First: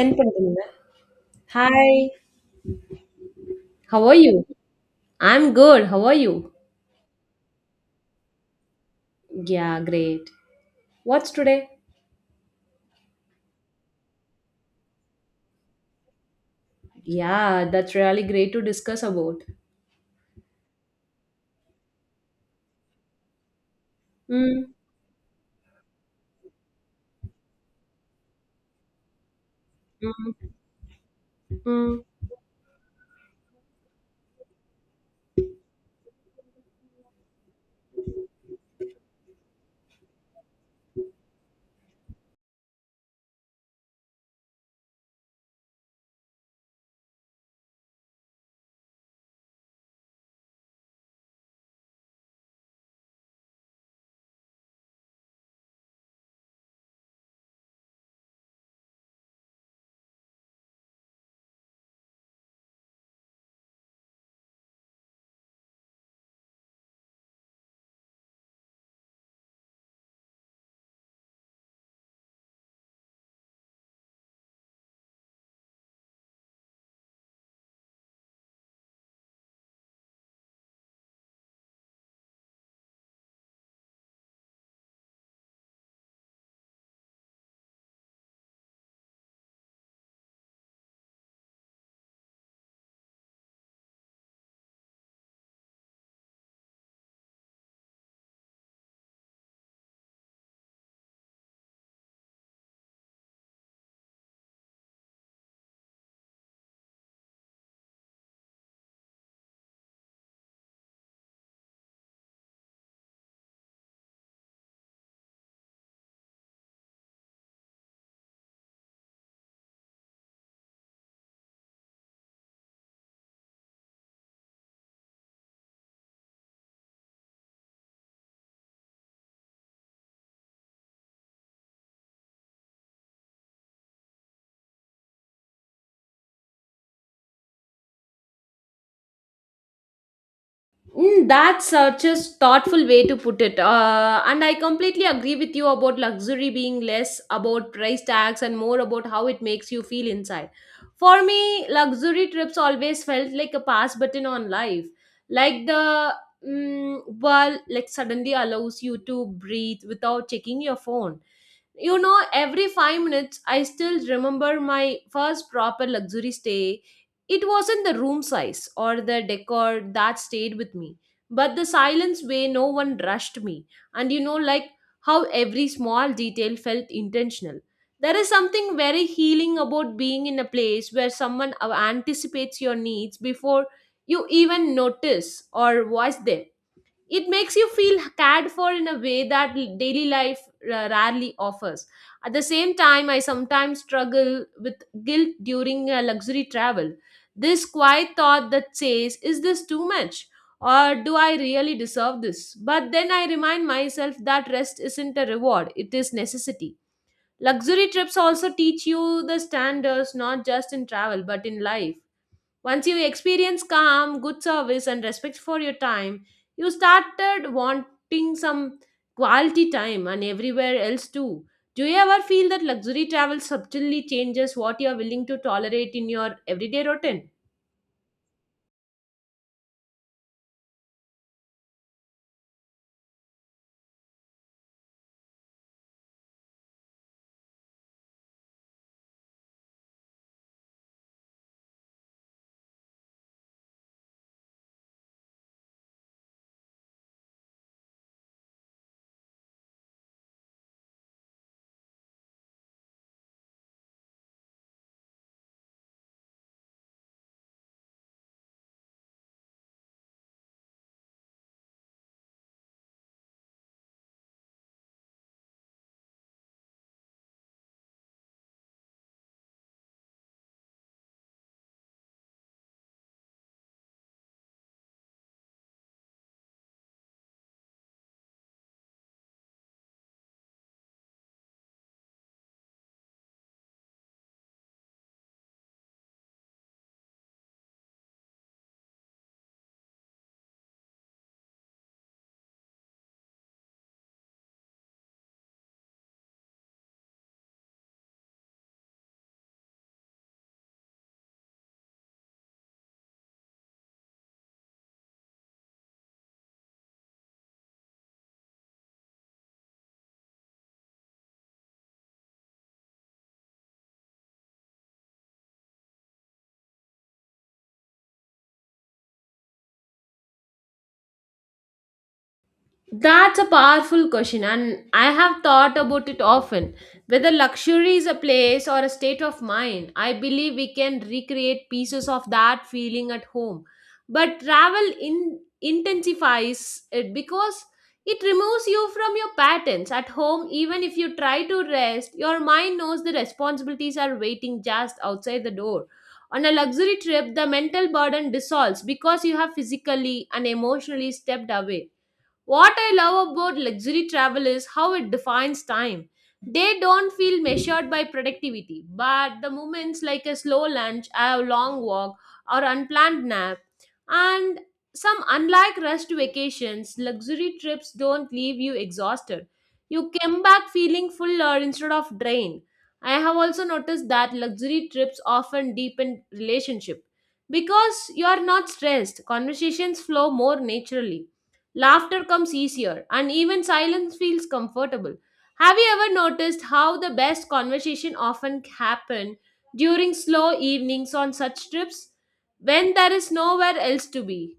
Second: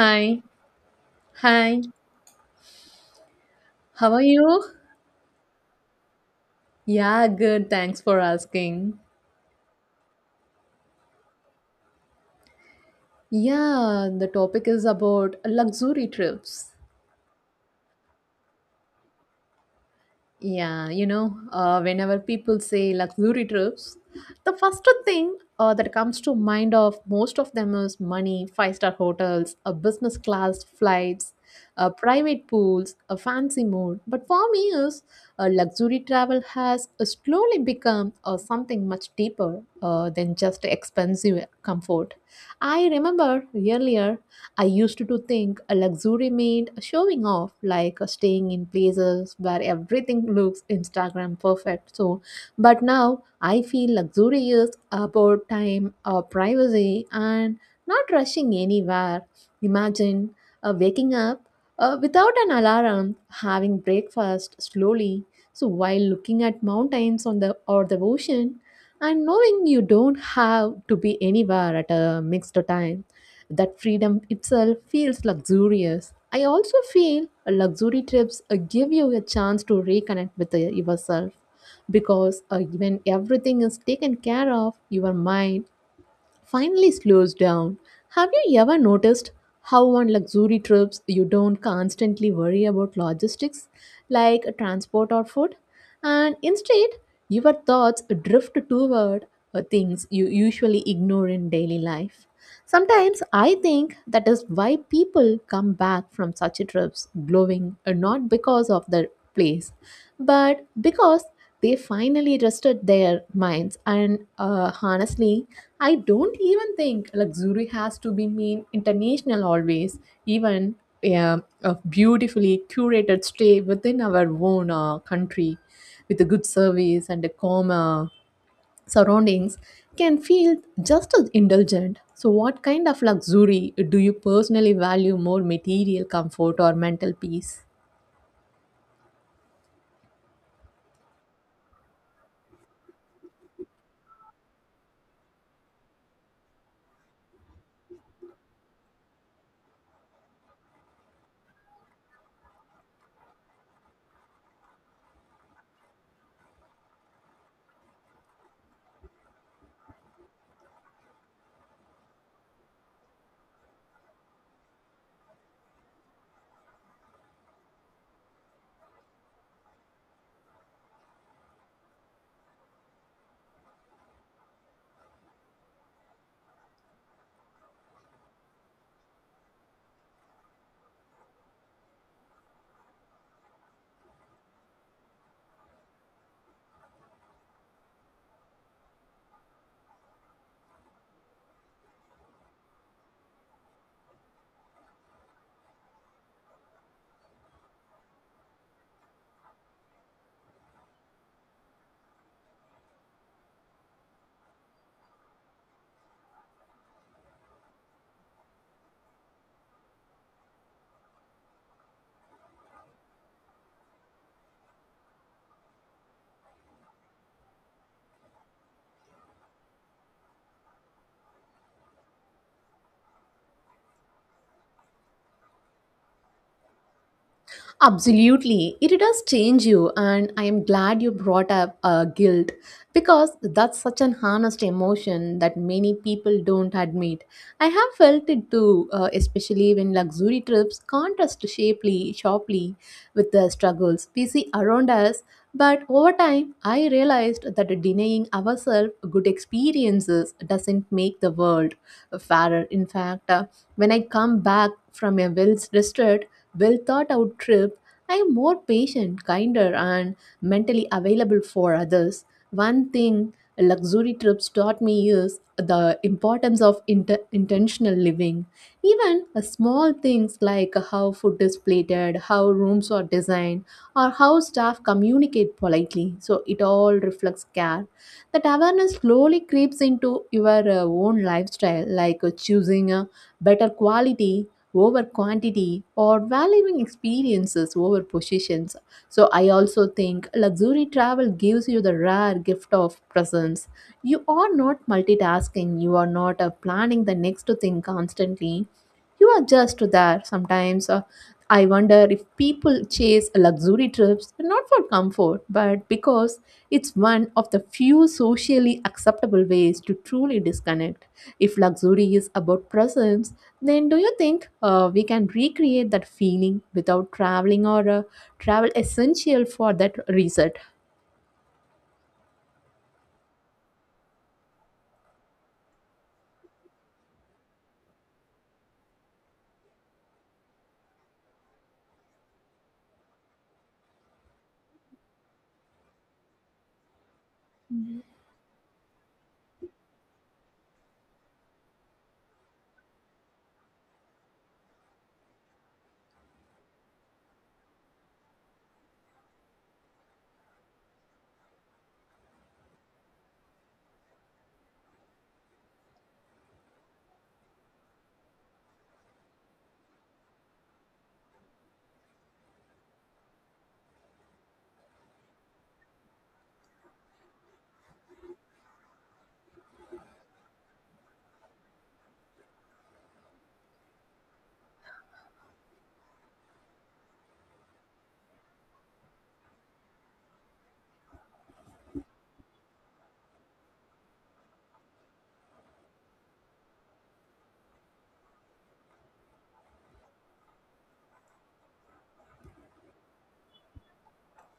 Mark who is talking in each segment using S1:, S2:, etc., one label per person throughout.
S1: Send
S2: Hi,
S1: பண்ணுங்க. Hi,
S2: hi,
S1: how
S2: how
S1: are
S2: are
S1: you?
S2: you?
S1: I'm good. How are you?
S2: Yeah, good, thanks for asking.
S1: Yeah, great. What's today?
S2: Yeah, the topic is about luxury trips.
S1: Yeah, that's really great to discuss about.
S2: Yeah, you know, whenever people say luxury trips, the
S1: Mm,
S2: first thing that comes to mind of most of them is money, five-star hotels, a business
S1: mm,
S2: class flights,
S1: mm.
S2: private pools, a fancy mode. But for me, is luxury travel has slowly become something much deeper than just expensive comfort. I remember earlier I used to think a luxury meant showing off, like staying in places where everything looks Instagram perfect. So, but now I feel luxury is about time, privacy, and not rushing anywhere. Imagine waking up without an alarm, having breakfast slowly, so while looking at mountains on the or the ocean, and knowing you don't have to be anywhere at a mixed time, that freedom itself feels luxurious. I also feel luxury trips give you a chance to reconnect with yourself because when everything is taken care of, your mind finally slows down. Have you ever noticed how on luxury trips you don't constantly worry about logistics like transport or food? And instead, your thoughts drift toward things you usually ignore in daily life. Sometimes I think that is why people come back from such trips glowing, not because of the place, but because they finally rested their minds. And honestly, I don't even think luxury has to be mean international always. Even a beautifully curated stay within our own country with a good service and a calm surroundings can feel just as indulgent. So, what kind of luxury do you personally value, more material comfort or mental peace?
S1: Mm, that's such a thoughtful way to put it. And I completely agree with you about luxury being less about price tags and more about how it makes you feel inside. For me, luxury trips always felt like a pass button on life. Like the world like suddenly allows you to breathe without checking your phone, you know, every 5 minutes. I still remember my first proper luxury stay. It wasn't the room size or the decor that stayed with me, but the silence way no one rushed me, and you know, like how every small detail felt intentional. There is something very healing about being in a place where someone anticipates your needs before you even notice or voice them. It makes you feel cared for in a way that daily life rarely offers. At the same time, I sometimes struggle with guilt during a luxury travel, this quiet thought that says, is this too much or do I really deserve this? But then I remind myself that rest isn't a reward, it is necessity. Luxury trips also teach you the standards, not just in travel but in life. Once you experience calm, good service, and respect for your time, you started wanting some quality time and everywhere else too. Do you ever feel that luxury travel subtly changes what you are willing to tolerate in your everyday routine?
S2: Absolutely. It does change you, and I am glad you brought up guilt because that's such an honest emotion that many people don't admit. I have felt it too, especially when luxury trips contrast sharply with the struggles we see around us. But over time, I realized that denying ourselves good experiences doesn't make the world fairer. In fact, when I come back from a well rested, well thought out trip, I am more patient, kinder, and mentally available for others. One thing luxury trips taught me is the importance of intentional living. Even small things like how food is plated, how rooms are designed, or how staff communicate politely. So it all reflects care. That awareness slowly creeps into your own lifestyle, like choosing a better quality over quantity or valuing experiences over possessions. So, I also think luxury travel gives you the rare gift of presence. You are not multitasking, you are not planning the next thing constantly. You are just there sometimes. I wonder if people chase luxury trips not for comfort but because it's one of the few socially acceptable ways to truly disconnect. If luxury is about presence, then do you think we can recreate that feeling without traveling, or travel essential for that reset?
S1: That's a powerful question, and I have thought about it often. Whether luxury is a place or a state of mind, I believe we can recreate pieces of that feeling at home. But travel intensifies it because it removes you from your patterns. At home, even if you try to rest, your mind knows the responsibilities are waiting just outside the door. On a luxury trip, the mental burden dissolves because you have physically and emotionally stepped away. What I love about luxury travel is how it defines time. They don't feel measured by productivity, but the moments like a slow lunch, a long walk, or unplanned nap, and some unlike rushed vacations, luxury trips don't leave you exhausted. You come back feeling fuller instead of drained. I have also noticed that luxury trips often deepen relationship because you are not stressed. Conversations flow more naturally. Laughter comes easier, and even silence feels comfortable. Have you ever noticed how the best conversation often happen during slow evenings on such trips when there is nowhere else to be?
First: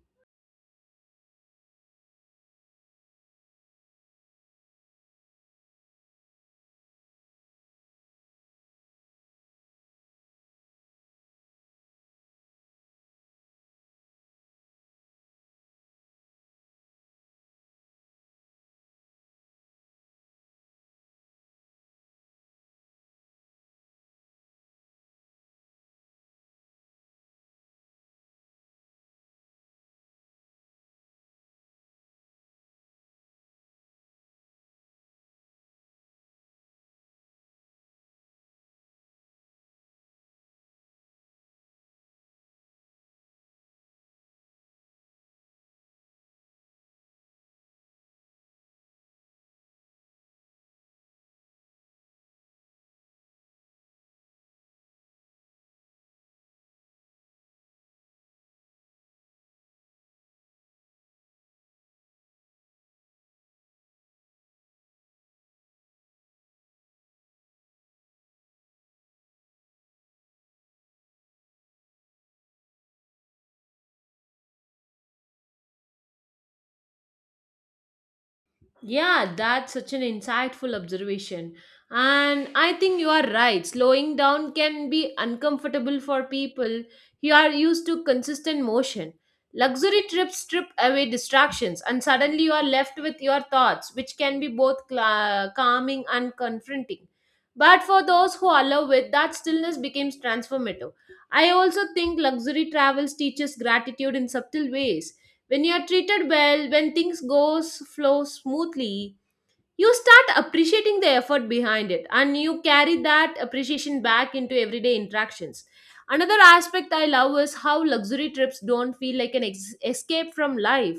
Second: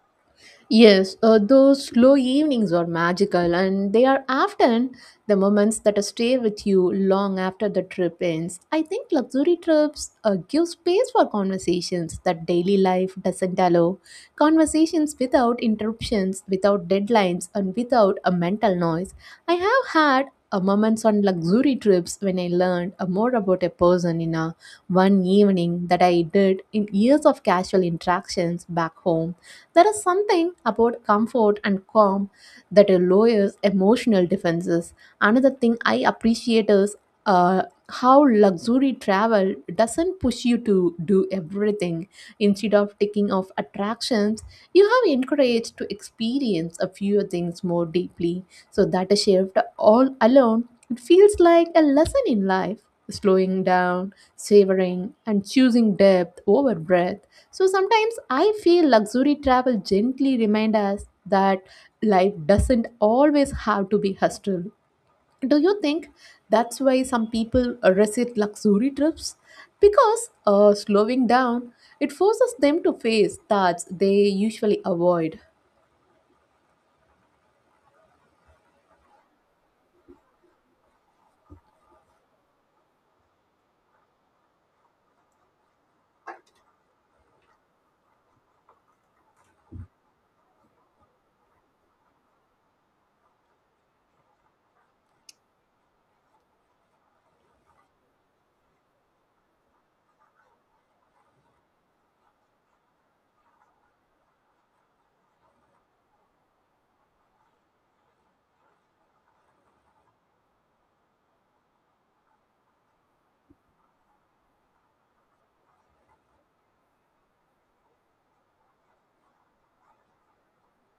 S2: Yes, those slow evenings are magical, and they are often the moments that stay with you long after the trip ends. I think luxury trips give space for conversations that daily life doesn't allow. Conversations without interruptions, without deadlines, and without a mental noise. I have had moments on luxury trips when I learned more about a person in a one evening that I did in years of casual interactions back home. There is something about comfort and calm that lowers emotional defenses. Another thing I appreciate is uh, how luxury travel doesn't push you to do everything. Instead of taking off attractions, you have encouraged to experience a few things more deeply. So that a shift all alone, it feels like a lesson in life. Slowing down, savoring, and choosing depth over breadth, so sometimes I feel luxury travel gently remind us that life doesn't always have to be hostile. Do you think that's why some people resist luxury trips? Because slowing down, it forces them to face thoughts they usually avoid.
S1: Yeah, that's such an insightful observation. And I think you are right. Slowing down can be uncomfortable for people who are used to consistent motion. Luxury trips strip away distractions, and suddenly you are left with your thoughts, which can be both cla calming and confronting. But for those who allow it, that stillness becomes transformative. I also think luxury travels teaches gratitude in subtle ways when you are treated well, when things goes flow smoothly, you start appreciating the effort behind it, and you carry that appreciation back into everyday interactions. Another aspect I love is how luxury trips don't feel like an escape from life,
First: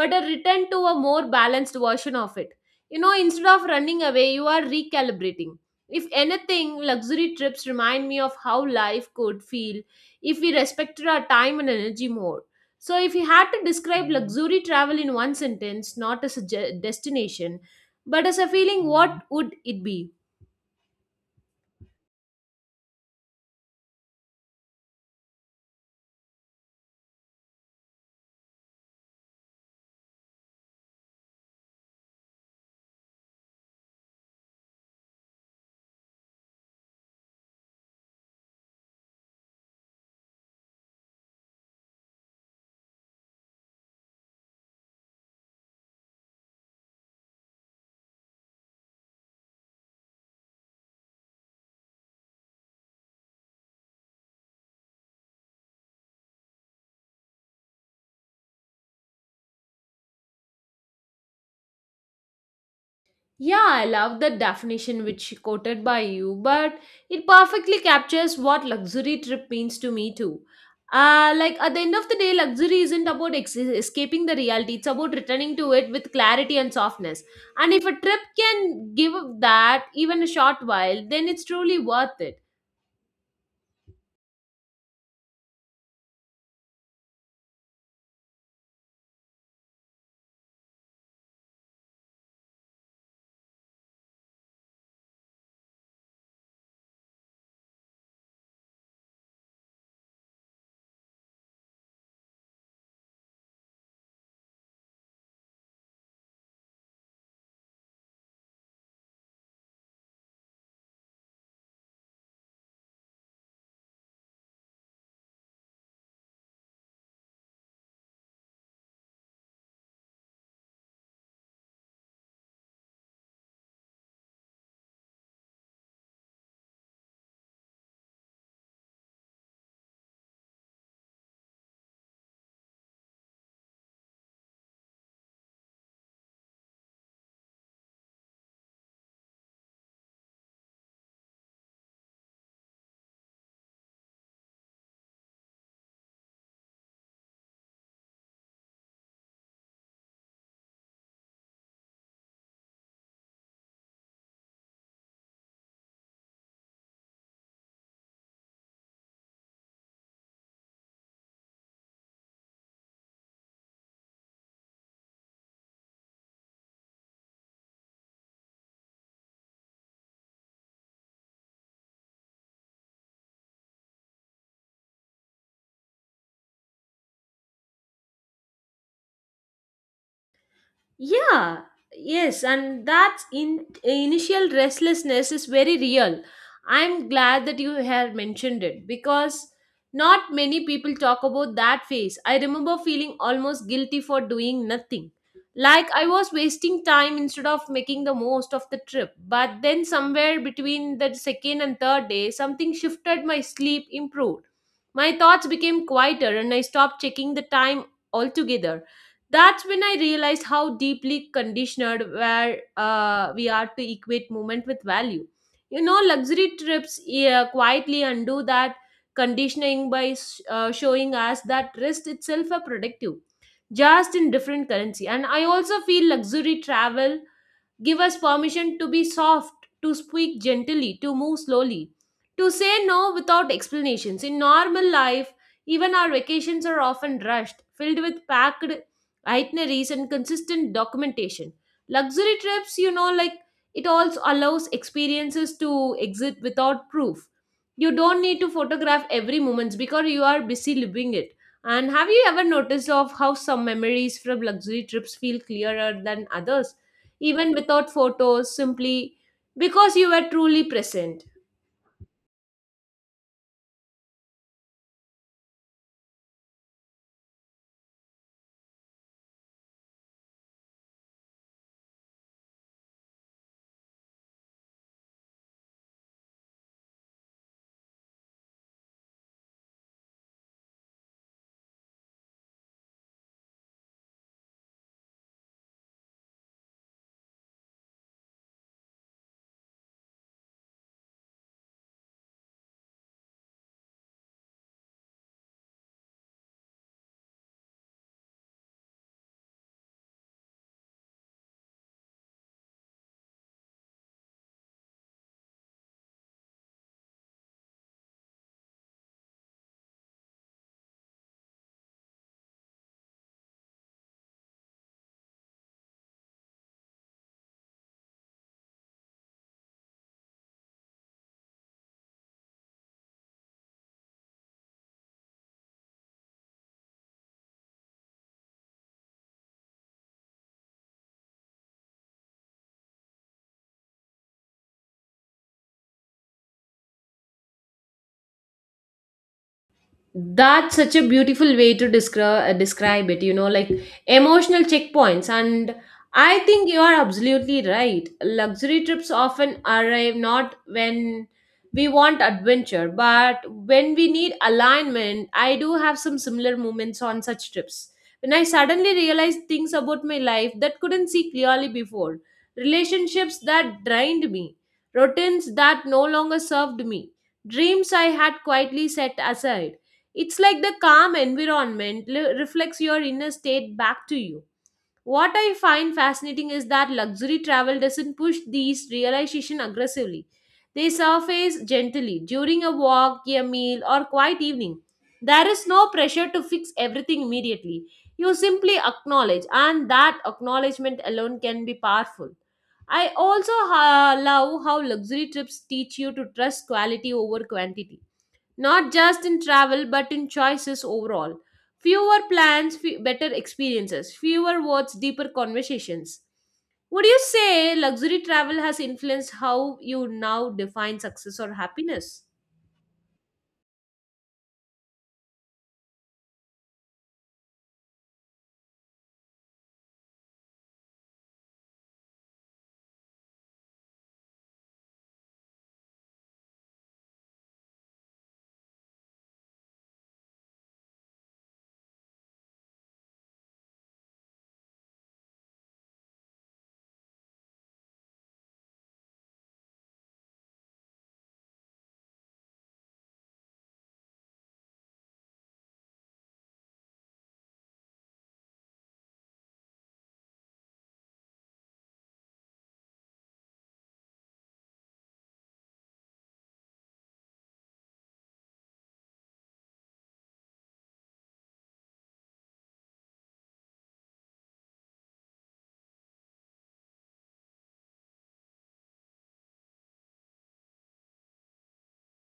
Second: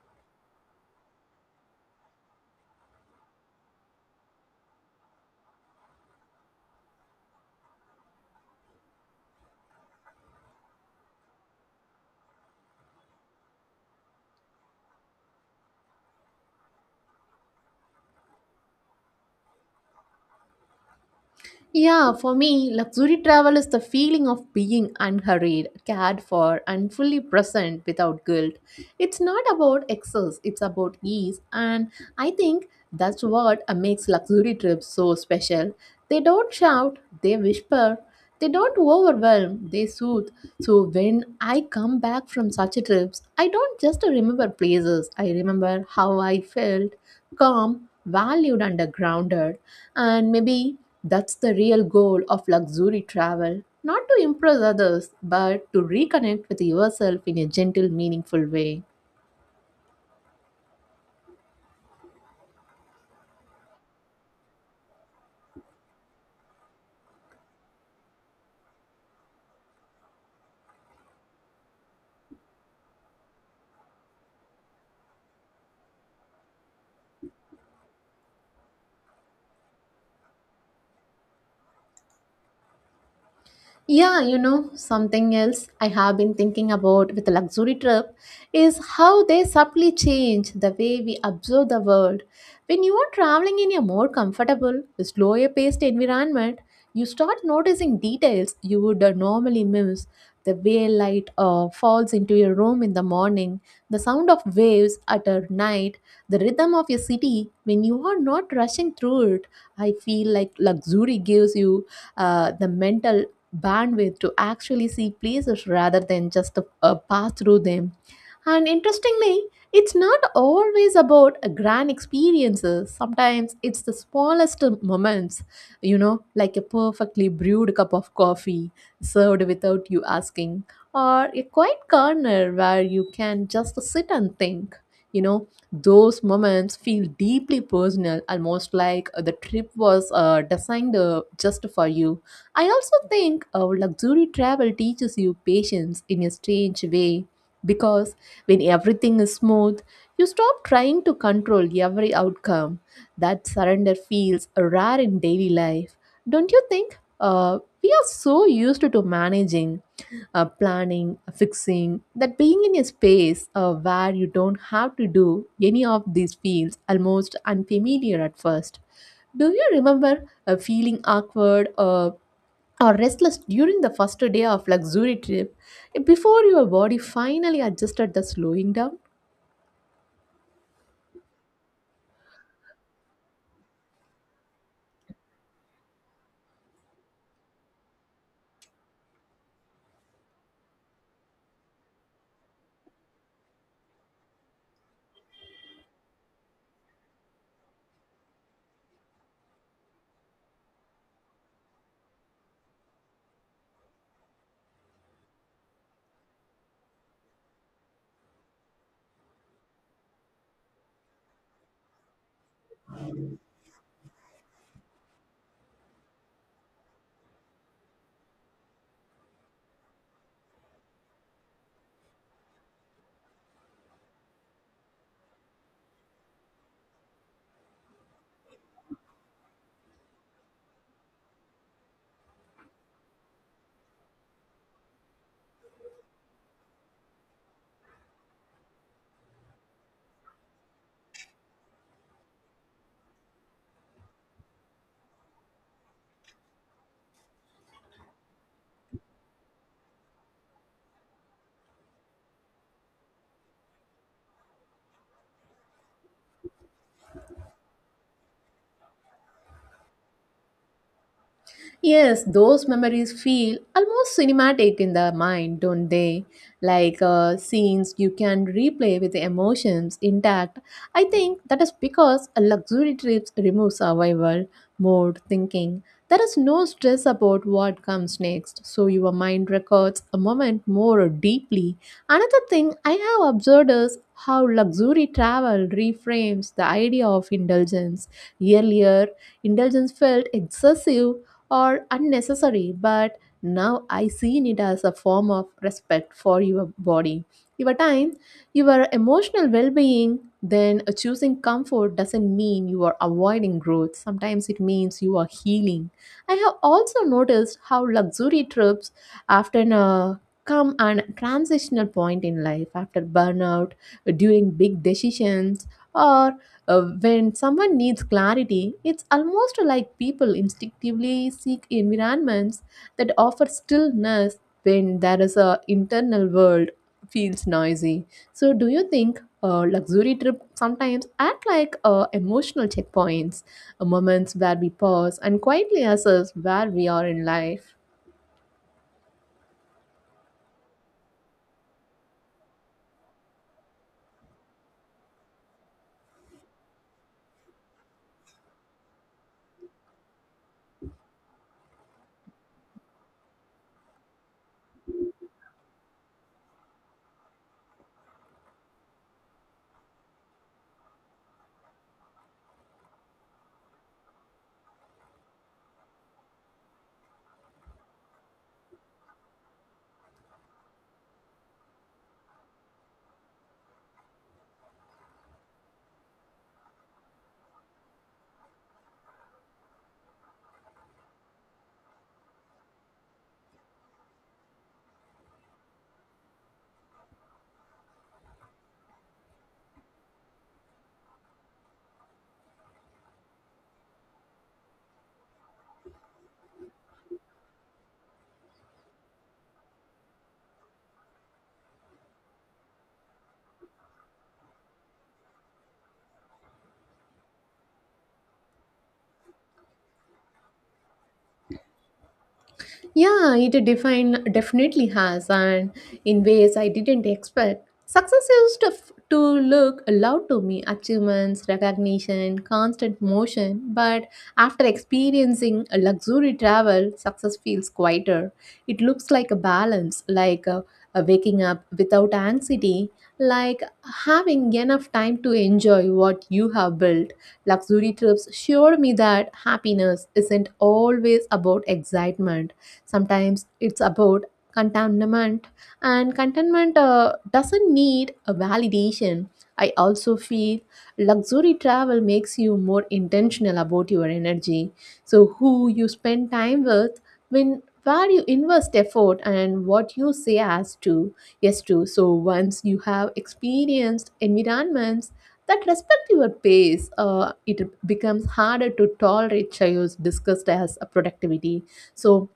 S1: but a return to a more balanced version of it. You know, instead of running away, you are recalibrating. If anything, luxury trips remind me of how life could feel if we respected our time and energy more. So if you had to describe luxury travel in one sentence, not as a destination but as a feeling, what would it be?
S2: Yeah, for me, luxury travel is the feeling of being unhurried, cared for, and fully present without guilt. It's not about excess, it's about ease, and I think that's what makes luxury trips so special. They don't shout, they whisper, they don't overwhelm, they soothe. So when I come back from such a trips, I don't just remember places, I remember how I felt calm, valued, and grounded, and maybe that's the real goal of luxury travel, not to impress others, but to reconnect with yourself in a gentle, meaningful way.
S1: Yeah, I love the definition which you quoted by you, but it perfectly captures what luxury trip means to me too. Like at the end of the day, luxury isn't about escaping the reality, it's about returning to it with clarity and softness. And if a trip can give that even a short while, then it's truly worth it.
S2: Yeah, you know, something else I have been thinking about with the luxury trip is how they subtly change the way we observe the world. When you are traveling in a more comfortable, slower paced environment, you start noticing details you would normally miss. The way light falls into your room in the morning, the sound of waves at a night, the rhythm of your city when you are not rushing through it. I feel like luxury gives you the mental bandwidth to actually see places rather than just pass through them, and interestingly, it's not always about a grand experiences. Sometimes it's the smallest moments, you know, like a perfectly brewed cup of coffee served without you asking, or a quiet corner where you can just sit and think. You know, those moments feel deeply personal, almost like the trip was designed just for you. I also think luxury travel teaches you patience in a strange way because when everything is smooth, you stop trying to control every outcome. That surrender feels rare in daily life. Don't you think? We are so used to managing, planning, fixing, that being in a space where you don't have to do any of these feels almost unfamiliar at first. Do you remember feeling awkward or restless during the first day of luxury trip before your body finally adjusted the slowing down?
S1: Yeah, yes, and that initial restlessness is very real. I'm glad that you have mentioned it because not many people talk about that phase. I remember feeling almost guilty for doing nothing. Like I was wasting time instead of making the most of the trip. But then, somewhere between the second and third day, something shifted. My sleep improved. My thoughts became quieter, and I stopped checking the time altogether. That's when I realized how deeply conditioned where we are to equate movement with value. You know, luxury trips, yeah, quietly undo that conditioning by showing us that rest itself a productive, just in different currency. And I also feel luxury travel give us permission to be soft, to speak gently, to move slowly, to say no without explanations. In normal life, even our vacations are often rushed, filled with packed itineraries and consistent documentation. Luxury trips, you know, like it also allows experiences to exist without proof. You don't need to photograph every moment because you are busy living it. And have you ever noticed of how some memories from luxury trips feel clearer than others, even without photos, simply because you were truly present?
S2: Yes, those memories feel almost cinematic in the mind, don't they? Like scenes you can replay with the emotions intact. I think that is because a luxury trips remove survival mode thinking. There is no stress about what comes next, so your mind records a moment more deeply. Another thing I have observed is how luxury travel reframes the idea of indulgence. Earlier, indulgence felt excessive or unnecessary, but now I seen it as a form of respect for your body, your time, your emotional well being. Then choosing comfort doesn't mean you are avoiding growth. Sometimes it means you are healing. I have also noticed how luxury trips often come an transitional point in life after burnout, during big decisions, or when someone needs clarity, it's almost like people instinctively seek environments that offer stillness when there is a internal world feels noisy. So, do you think luxury trip sometimes act like emotional checkpoints, moments where we pause and quietly assess where we are in life?
S1: That's such a beautiful way to describe it, you know, like emotional checkpoints. And I think you are absolutely right. Luxury trips often arrive not when we want adventure, but when we need alignment. I do have some similar moments on such trips when I suddenly realized things about my life that couldn't see clearly before: relationships that drained me, routines that no longer served me, dreams I had quietly set aside. It's like the calm environment reflects your inner state back to you. What I find fascinating is that luxury travel doesn't push these realization aggressively. They surface gently during a walk, a meal, or quiet evening. There is no pressure to fix everything immediately. You simply acknowledge, and that acknowledgement alone can be powerful. I also love how luxury trips teach you to trust quality over quantity, not just in travel but in choices overall. Fewer plans, better experiences, fewer words, deeper conversations. Would you say luxury travel has influenced how you now define success or happiness?
S2: Yeah, it define definitely has, and in ways I didn't expect. Success used to look loud to me: achievements, recognition, constant motion. But after experiencing a luxury travel, success feels quieter. It looks like a balance, like waking up without anxiety, like having enough time to enjoy what you have built. Luxury trips showed me that happiness isn't always about excitement. Sometimes it's about contentment, and contentment doesn't need a validation. I also feel luxury travel makes you more intentional about your energy. So, who you spend time with, when where you invest effort and what you say as to yes to, so once you have experienced environments that respect your pace, it becomes harder to tolerate chaos discussed as a productivity, so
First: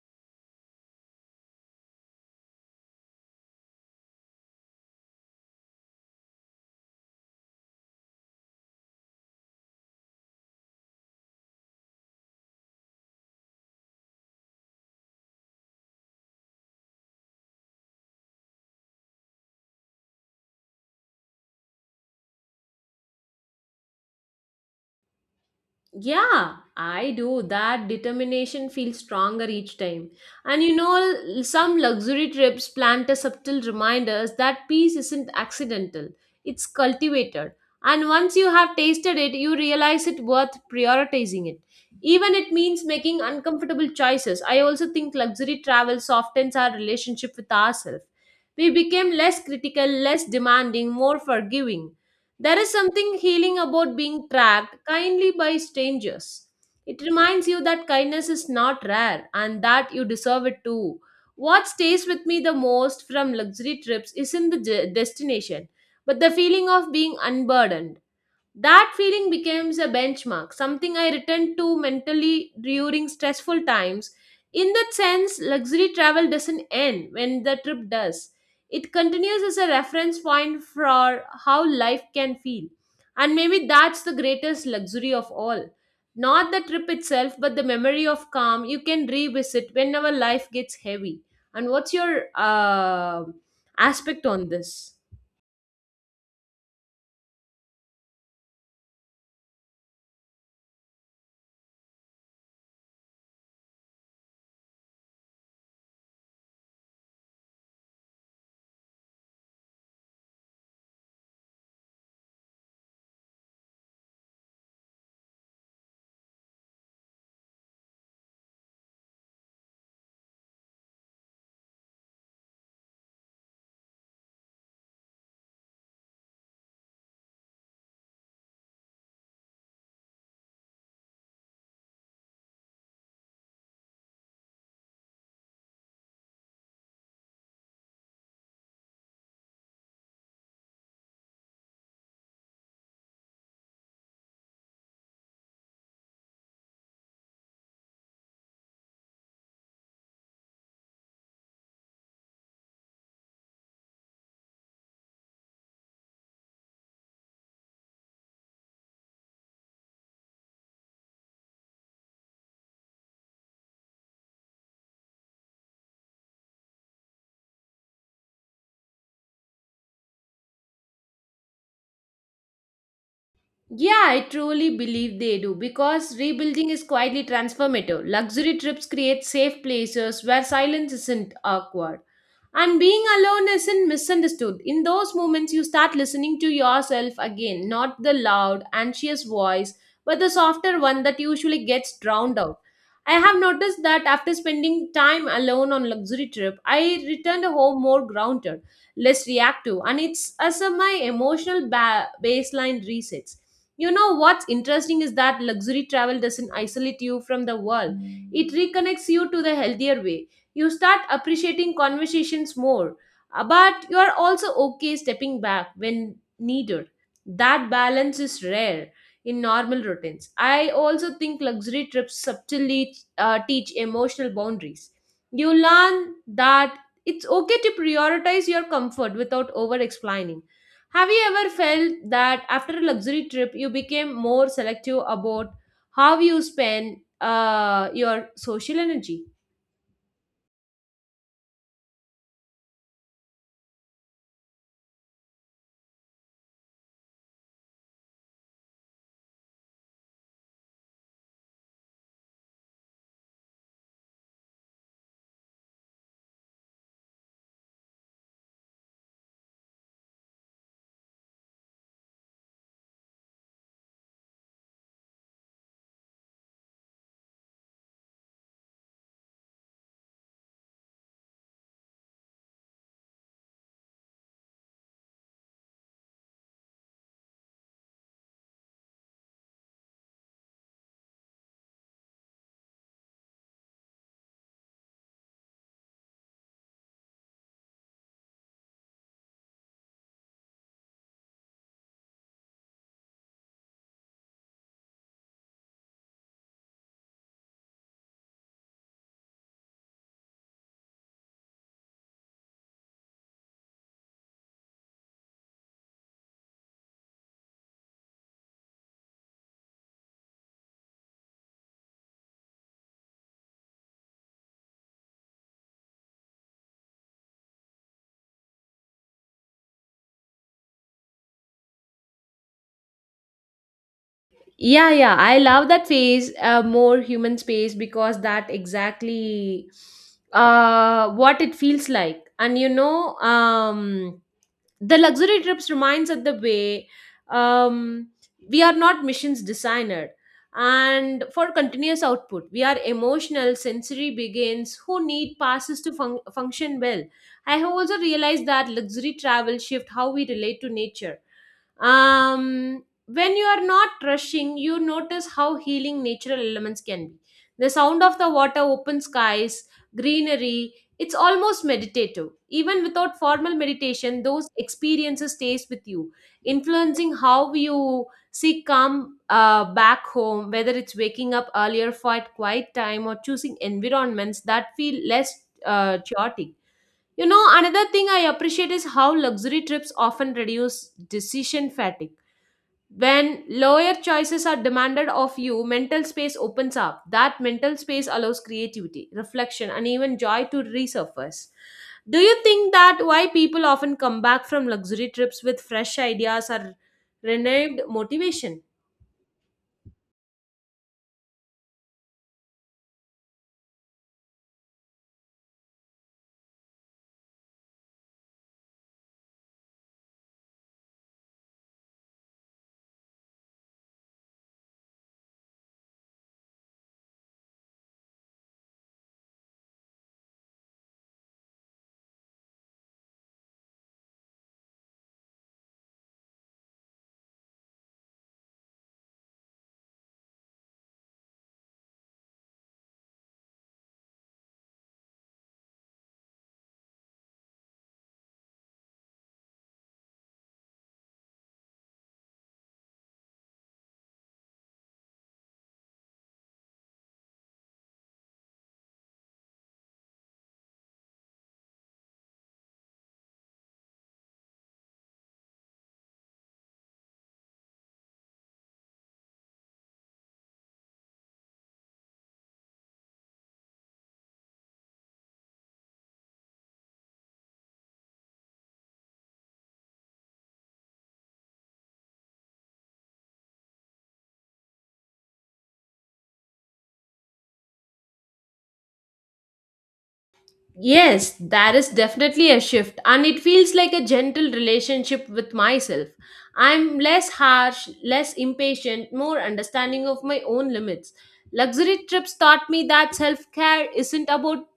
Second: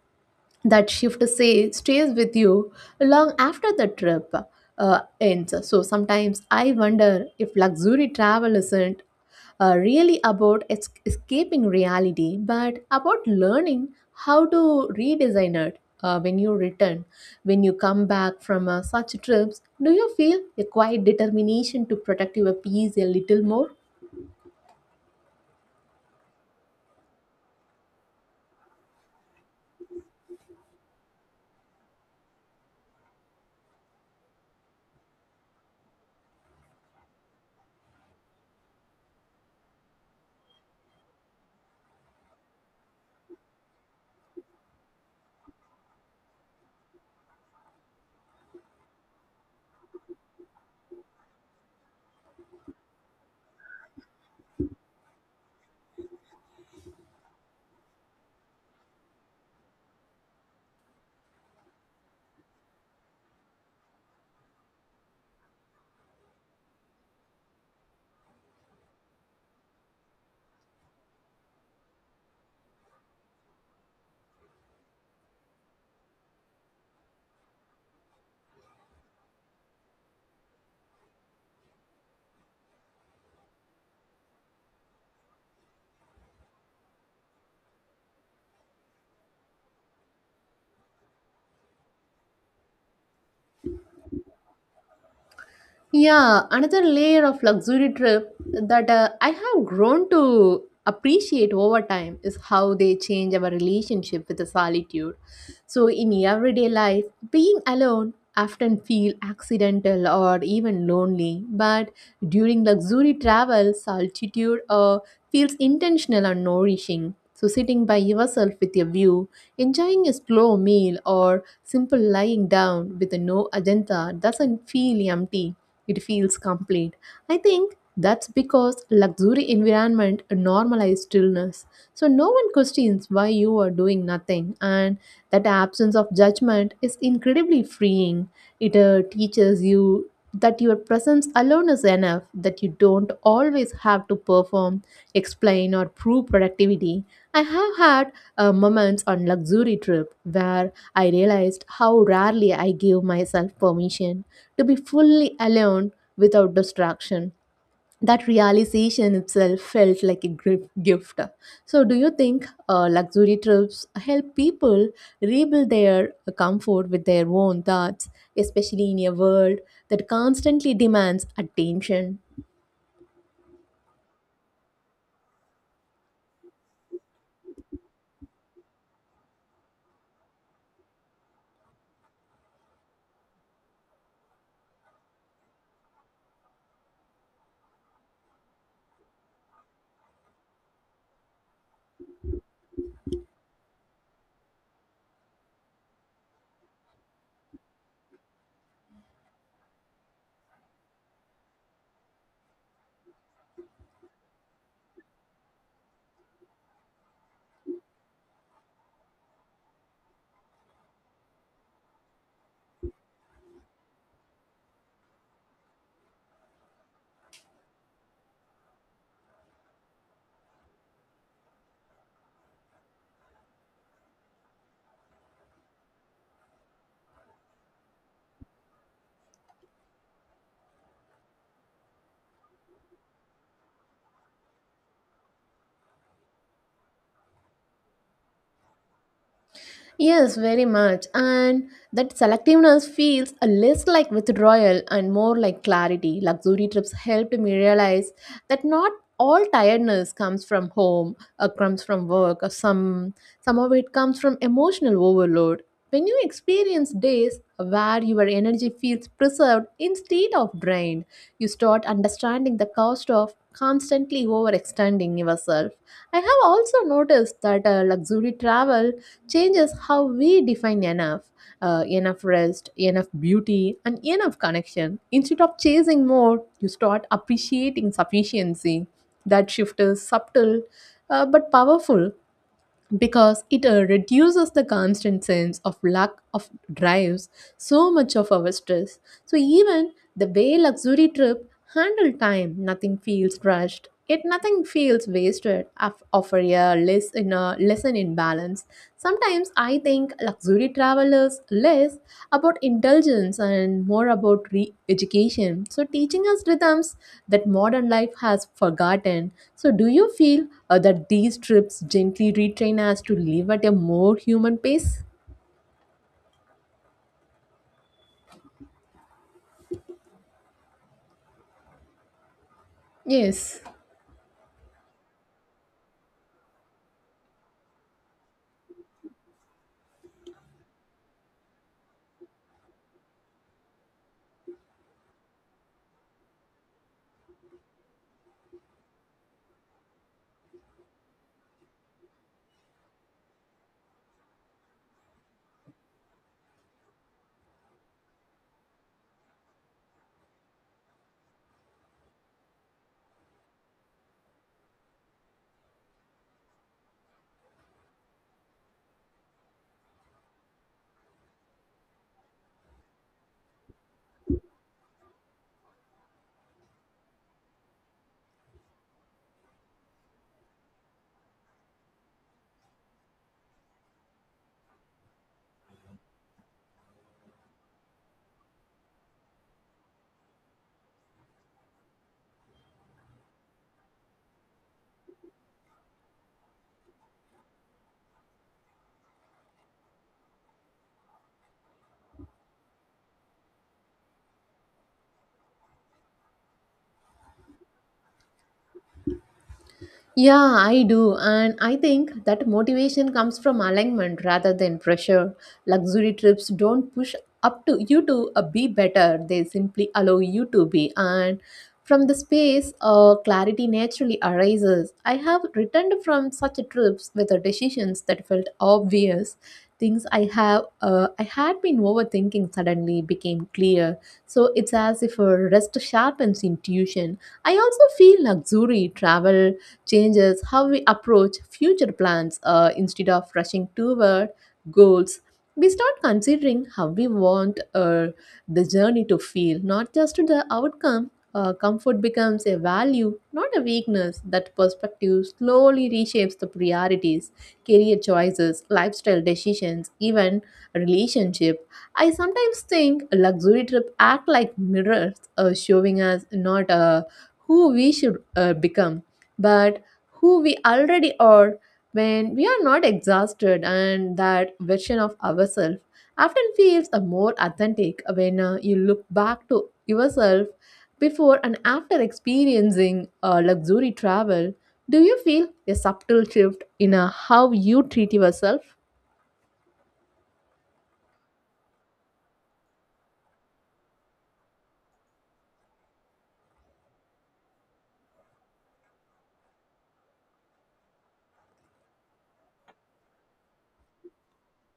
S2: that shift say stays with you long after the trip ends. So sometimes I wonder if luxury travel isn't really about escaping reality but about learning how to redesign it when you return. When you come back from such trips, do you feel a quiet determination to protect your peace a little more?
S1: Yeah, I do. That determination feels stronger each time. And you know, some luxury trips plant a subtle reminders that peace isn't accidental, it's cultivated. And once you have tasted it, you realize it worth prioritizing it. Even it means making uncomfortable choices. I also think luxury travel softens our relationship with ourselves. We became less critical, less demanding, more forgiving. There is something healing about being tracked kindly by strangers. It reminds you that kindness is not rare and that you deserve it too. What stays with me the most from luxury trips isn't the destination, but the feeling of being unburdened. That feeling becomes a benchmark, something I return to mentally during stressful times. In that sense, luxury travel doesn't end when the trip does. It continues as a reference point for how life can feel. And maybe that's the greatest luxury of all. Not the trip itself, but the memory of calm you can revisit whenever life gets heavy. And what's your aspect on this?
S2: Yeah, another layer of luxury trip that I have grown to appreciate over time is how they change our relationship with the solitude. So in everyday life, being alone often feel accidental or even lonely, but during luxury travel, solitude feels intentional and nourishing. So sitting by yourself with your view, enjoying a slow meal or simple lying down with no agenda doesn't feel empty, it feels complete. I think that's because luxury environment normalize stillness. So no one questions why you are doing nothing, and that absence of judgment is incredibly freeing. It teaches you that your presence alone is enough, that you don't always have to perform, explain or prove productivity. I have had moments on luxury trip where I realized how rarely I give myself permission to be fully alone without distraction. That realization itself felt like a gift. So, do you think luxury trips help people rebuild their comfort with their own thoughts, especially in a world that constantly demands attention?
S1: Yeah, I truly believe they do because rebuilding is quietly transformative. Luxury trips create safe places where silence isn't awkward. And being alone isn't misunderstood. In those moments, you start listening to yourself again, not the loud, anxious voice, but the softer one that usually gets drowned out. I have noticed that after spending time alone on luxury trip, I returned home more grounded, less reactive, and it's as a my emotional baseline resets. You know what's interesting is that luxury travel doesn't isolate you from the world. It reconnects you to the healthier way. You start appreciating conversations more, but you are also okay stepping back when needed. That balance is rare in normal routines. I also think luxury trips subtly teach emotional boundaries. You learn that it's okay to prioritize your comfort without over explaining. Have you ever felt that after a luxury trip, you became more selective about how you spend your social energy?
S2: Yes, very much. And that selectiveness feels a less like withdrawal and more like clarity. Luxury trips helped me realize that not all tiredness comes from home or comes from work or some of it comes from emotional overload. When you experience days where your energy feels preserved instead of drained, you start understanding the cost of constantly overextending yourself. I have also noticed that luxury travel changes how we define enough. Enough rest, enough beauty, and enough connection. Instead of chasing more, you start appreciating sufficiency. That shift is subtle but powerful because it reduces the constant sense of lack of drives so much of our stress, so even the way luxury trip handle time, nothing feels rushed yet nothing feels wasted, offer a less in a lesson in balance. Sometimes I think luxury travel is less about indulgence and more about re education. So, teaching us rhythms that modern life has forgotten. So, do you feel that these trips gently retrain us to live at a more human pace? Yes.
S1: Yeah, yeah, I love that phase, more human space, because that exactly what it feels like. And the luxury trips reminds us the way um, we are not missions designer, and for continuous output we are emotional sensory beings who need passes to function well. I have also realized that luxury travel shift how we relate to nature. When you are not rushing, you notice how healing natural elements can be. The sound of the water, open skies, greenery, it's almost meditative even without formal meditation. Those experiences stays with you, influencing how you seek calm back home, whether it's waking up earlier for a quiet time or choosing environments that feel less chaotic. You know, another thing I appreciate is how luxury trips often reduce decision fatigue. When lower choices are demanded of you, mental space opens up. That mental space allows creativity, reflection, and even joy to resurface. Do you think that why people often come back from luxury trips with fresh ideas or renewed motivation?
S2: Yeah, I do. And I think that motivation comes from alignment rather than pressure. Luxury trips don't push up to you to be better, they simply allow you to be. And from the space, clarity naturally arises. I have returned from such trips with the decisions that felt obvious. Things I have, I had been overthinking suddenly became clear. So it's as if a rest sharpens intuition. I also feel luxury travel changes how we approach future plans, instead of rushing toward goals. We start considering how we want the journey to feel, not just the outcome. Comfort becomes a value, not a weakness. That perspective slowly reshapes the priorities, career choices, lifestyle decisions, even relationship. I sometimes think luxury trip act like mirrors, showing us not who we should become but who we already are when we are not exhausted, and that version of ourselves often feels a more authentic when you look back to yourself before and after experiencing luxury travel. Do you feel a subtle shift in how you treat yourself?
S1: Yes, that is definitely a shift, and it feels like a gentle relationship with myself. I'm less harsh, less impatient, more understanding of my own limits. Luxury trips taught me that self care isn't about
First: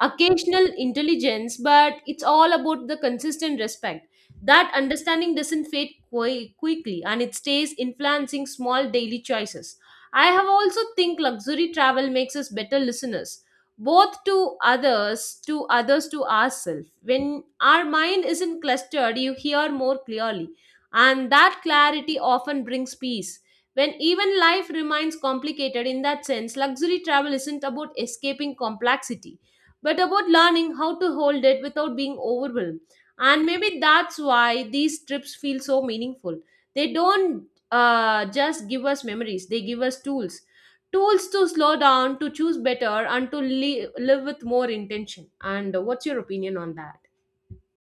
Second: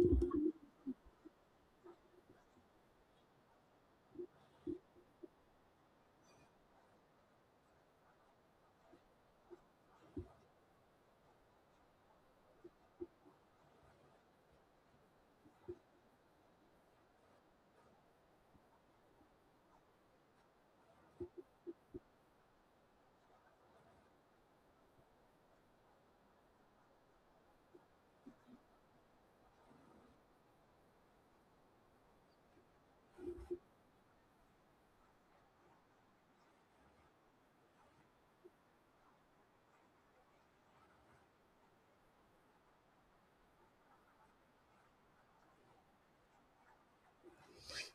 S1: occasional intelligence, but it's all about the consistent respect. That understanding doesn't fade quickly, and it stays influencing small daily choices. I have also think luxury travel makes us better listeners, both to others to ourselves. When our mind isn't clustered, you hear more clearly, and that clarity often brings peace when even life remains complicated. In that sense, luxury travel isn't about escaping complexity, but about learning how to hold it without being overwhelmed. And maybe that's why these trips feel so meaningful. They don't just give us memories, they give us tools, tools to slow down, to choose better, and to live with more intention. And what's your opinion on that?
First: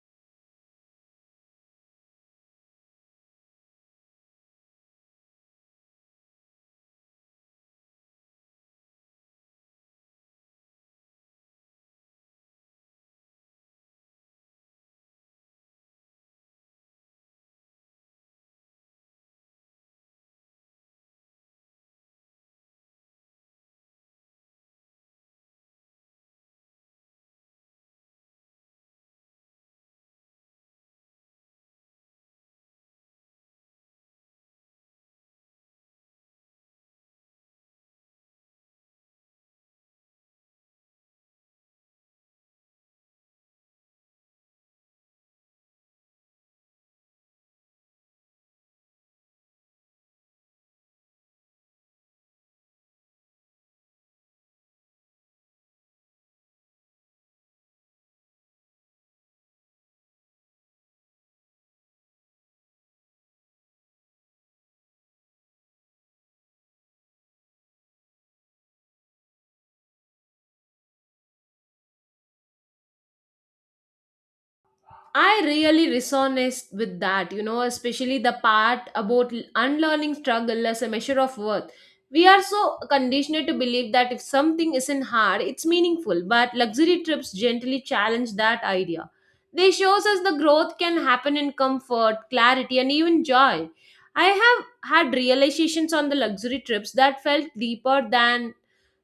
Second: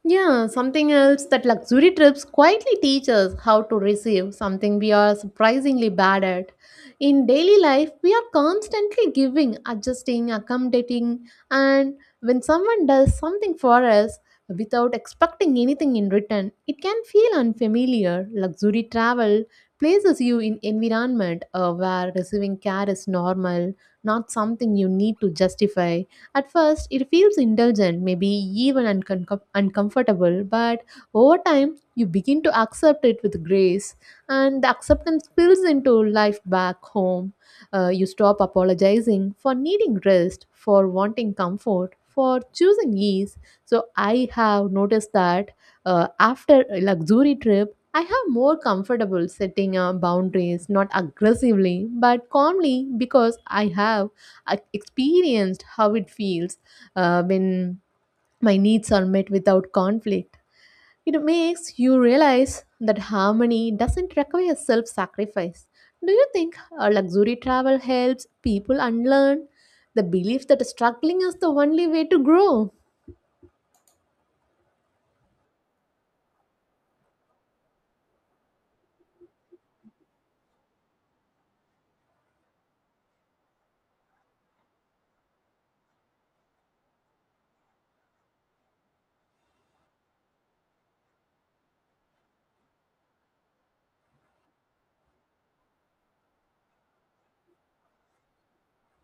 S2: Yeah, something else that luxury trips quietly teach us how to receive, something we are surprisingly bad at. In daily life, we are constantly giving, adjusting, accommodating, and when someone does something for us without expecting anything in return, it can feel unfamiliar. Luxury travel places you in environment where receiving care is normal, not something you need to justify. At first, it feels indulgent, maybe even uncomfortable, but over time, you begin to accept it with grace, and the acceptance spills into life back home. You stop apologizing for needing rest, for wanting comfort, for choosing ease. So, I have noticed that after a luxury trip, I have more comfortable setting boundaries, not aggressively, but calmly, because I experienced how it feels when my needs are met without conflict. It makes you realize that harmony doesn't require self sacrifice. Do you think luxury travel helps people unlearn the belief that struggling is the only way to grow?
S1: I really resonate with that, you know, especially the part about unlearning struggle as a measure of worth. We are so conditioned to believe that if something isn't hard, it's meaningful, but luxury trips gently challenge that idea. They shows us the growth can happen in comfort, clarity, and even joy. I have had realizations on the luxury trips that felt deeper than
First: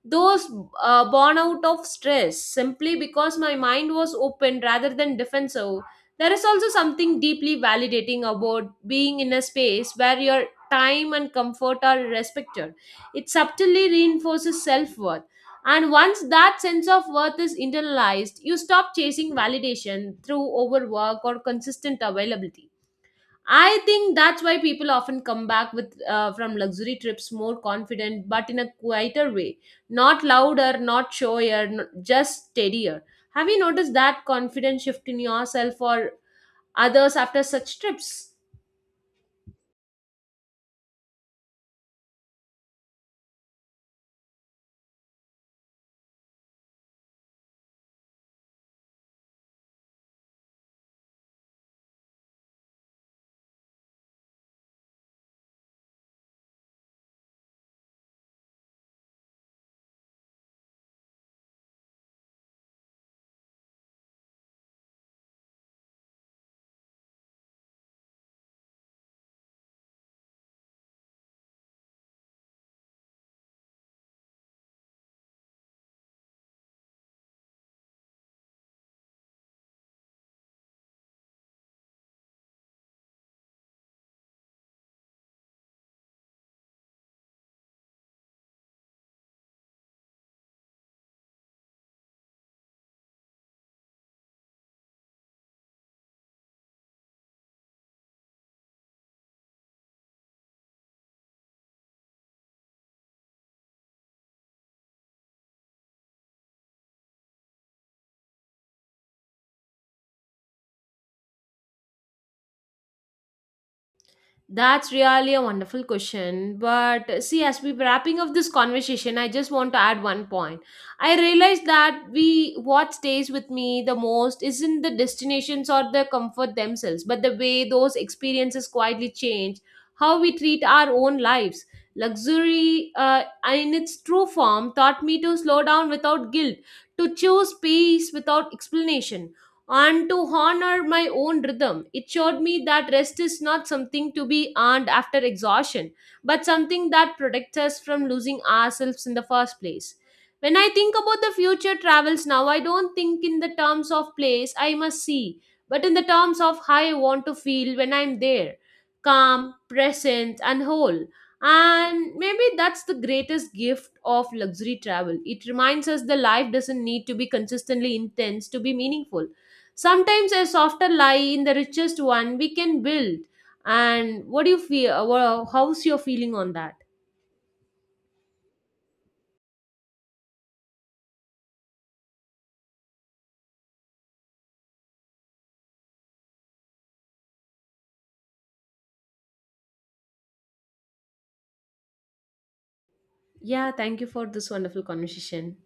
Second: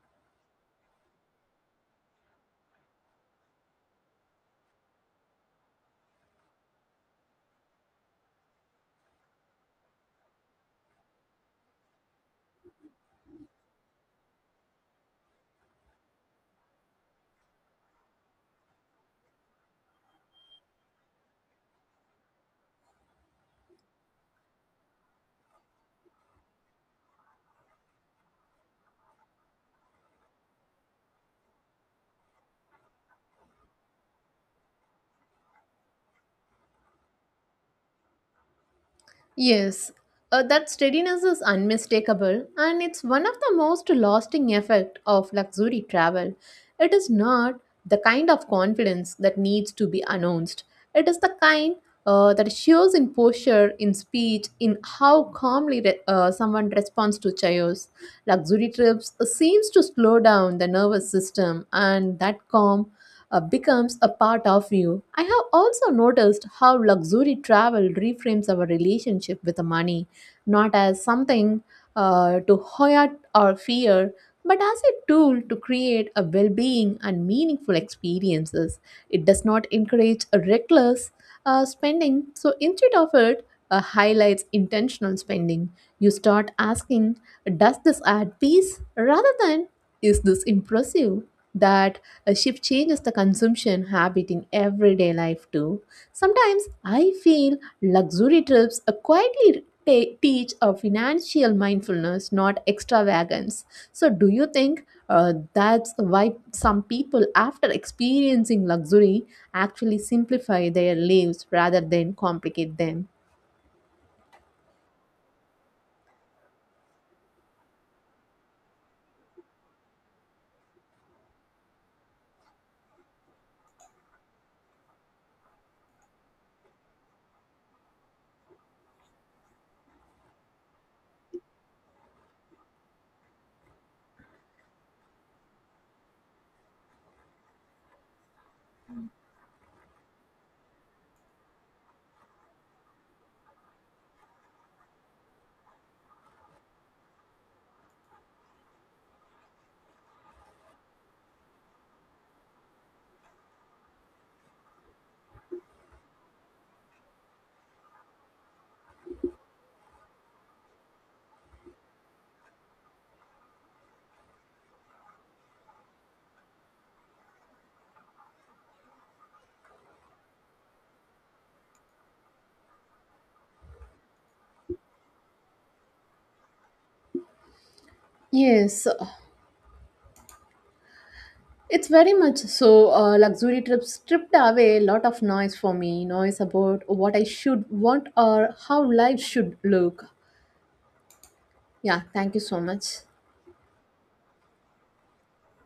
S1: those born out of stress, simply because my mind was open rather than defensive. There is also something deeply validating about being in a space where your time and comfort are respected. It subtly reinforces self worth. And once that sense of worth is internalized, you stop chasing validation through overwork or consistent availability. I think that's why people often come back with from luxury trips more confident, but in a quieter way, not louder, not showier, just steadier. Have you noticed that confidence shift in yourself or others after such trips?
S2: Yes, that steadiness is unmistakable and it's one of the most lasting effect of luxury travel. It is not the kind of confidence that needs to be announced. It is the kind that shows in posture, in speech, in how calmly someone responds to chaos. Luxury trips seems to slow down the nervous system and that calm becomes a part of you. I have also noticed how luxury travel reframes our relationship with the money, not as something to hoard or fear, but as a tool to create a well being and meaningful experiences. It does not encourage a reckless spending, so instead of it, highlights intentional spending. You start asking, does this add peace? Rather than, is this impressive? That a shift changes the consumption habit in everyday life too. Sometimes I feel luxury trips quietly teach a financial mindfulness, not extravagance. So, do you think that's why some people, after experiencing luxury, actually simplify their lives rather than complicate them?
S1: That's really a wonderful question. But see, as we wrapping up this conversation, I just want to add one point. I realized that we what stays with me the most isn't the destinations or the comfort themselves, but the way those experiences quietly change how we treat our own lives. Luxury, in its true form, taught me to slow down without guilt, to choose peace without explanation, and to honor my own rhythm. It showed me that rest is not something to be earned after exhaustion, but something that protects us from losing ourselves in the first place. When I think about the future travels now, I don't think in the terms of place I must see, but in the terms of how I want to feel when I'm there, calm, present, and whole. And maybe that's the greatest gift of luxury travel. It reminds us the life doesn't need to be consistently intense to be meaningful. Sometimes a softer lie in the richest one we can build. And what do you feel? How's your feeling on that?
S2: Yes, it's very much so. Luxury trips stripped away a lot of noise for me. Noise about what I should want or how life should look. Yeah, thank you so much.
S1: Yeah, thank you for this wonderful conversation.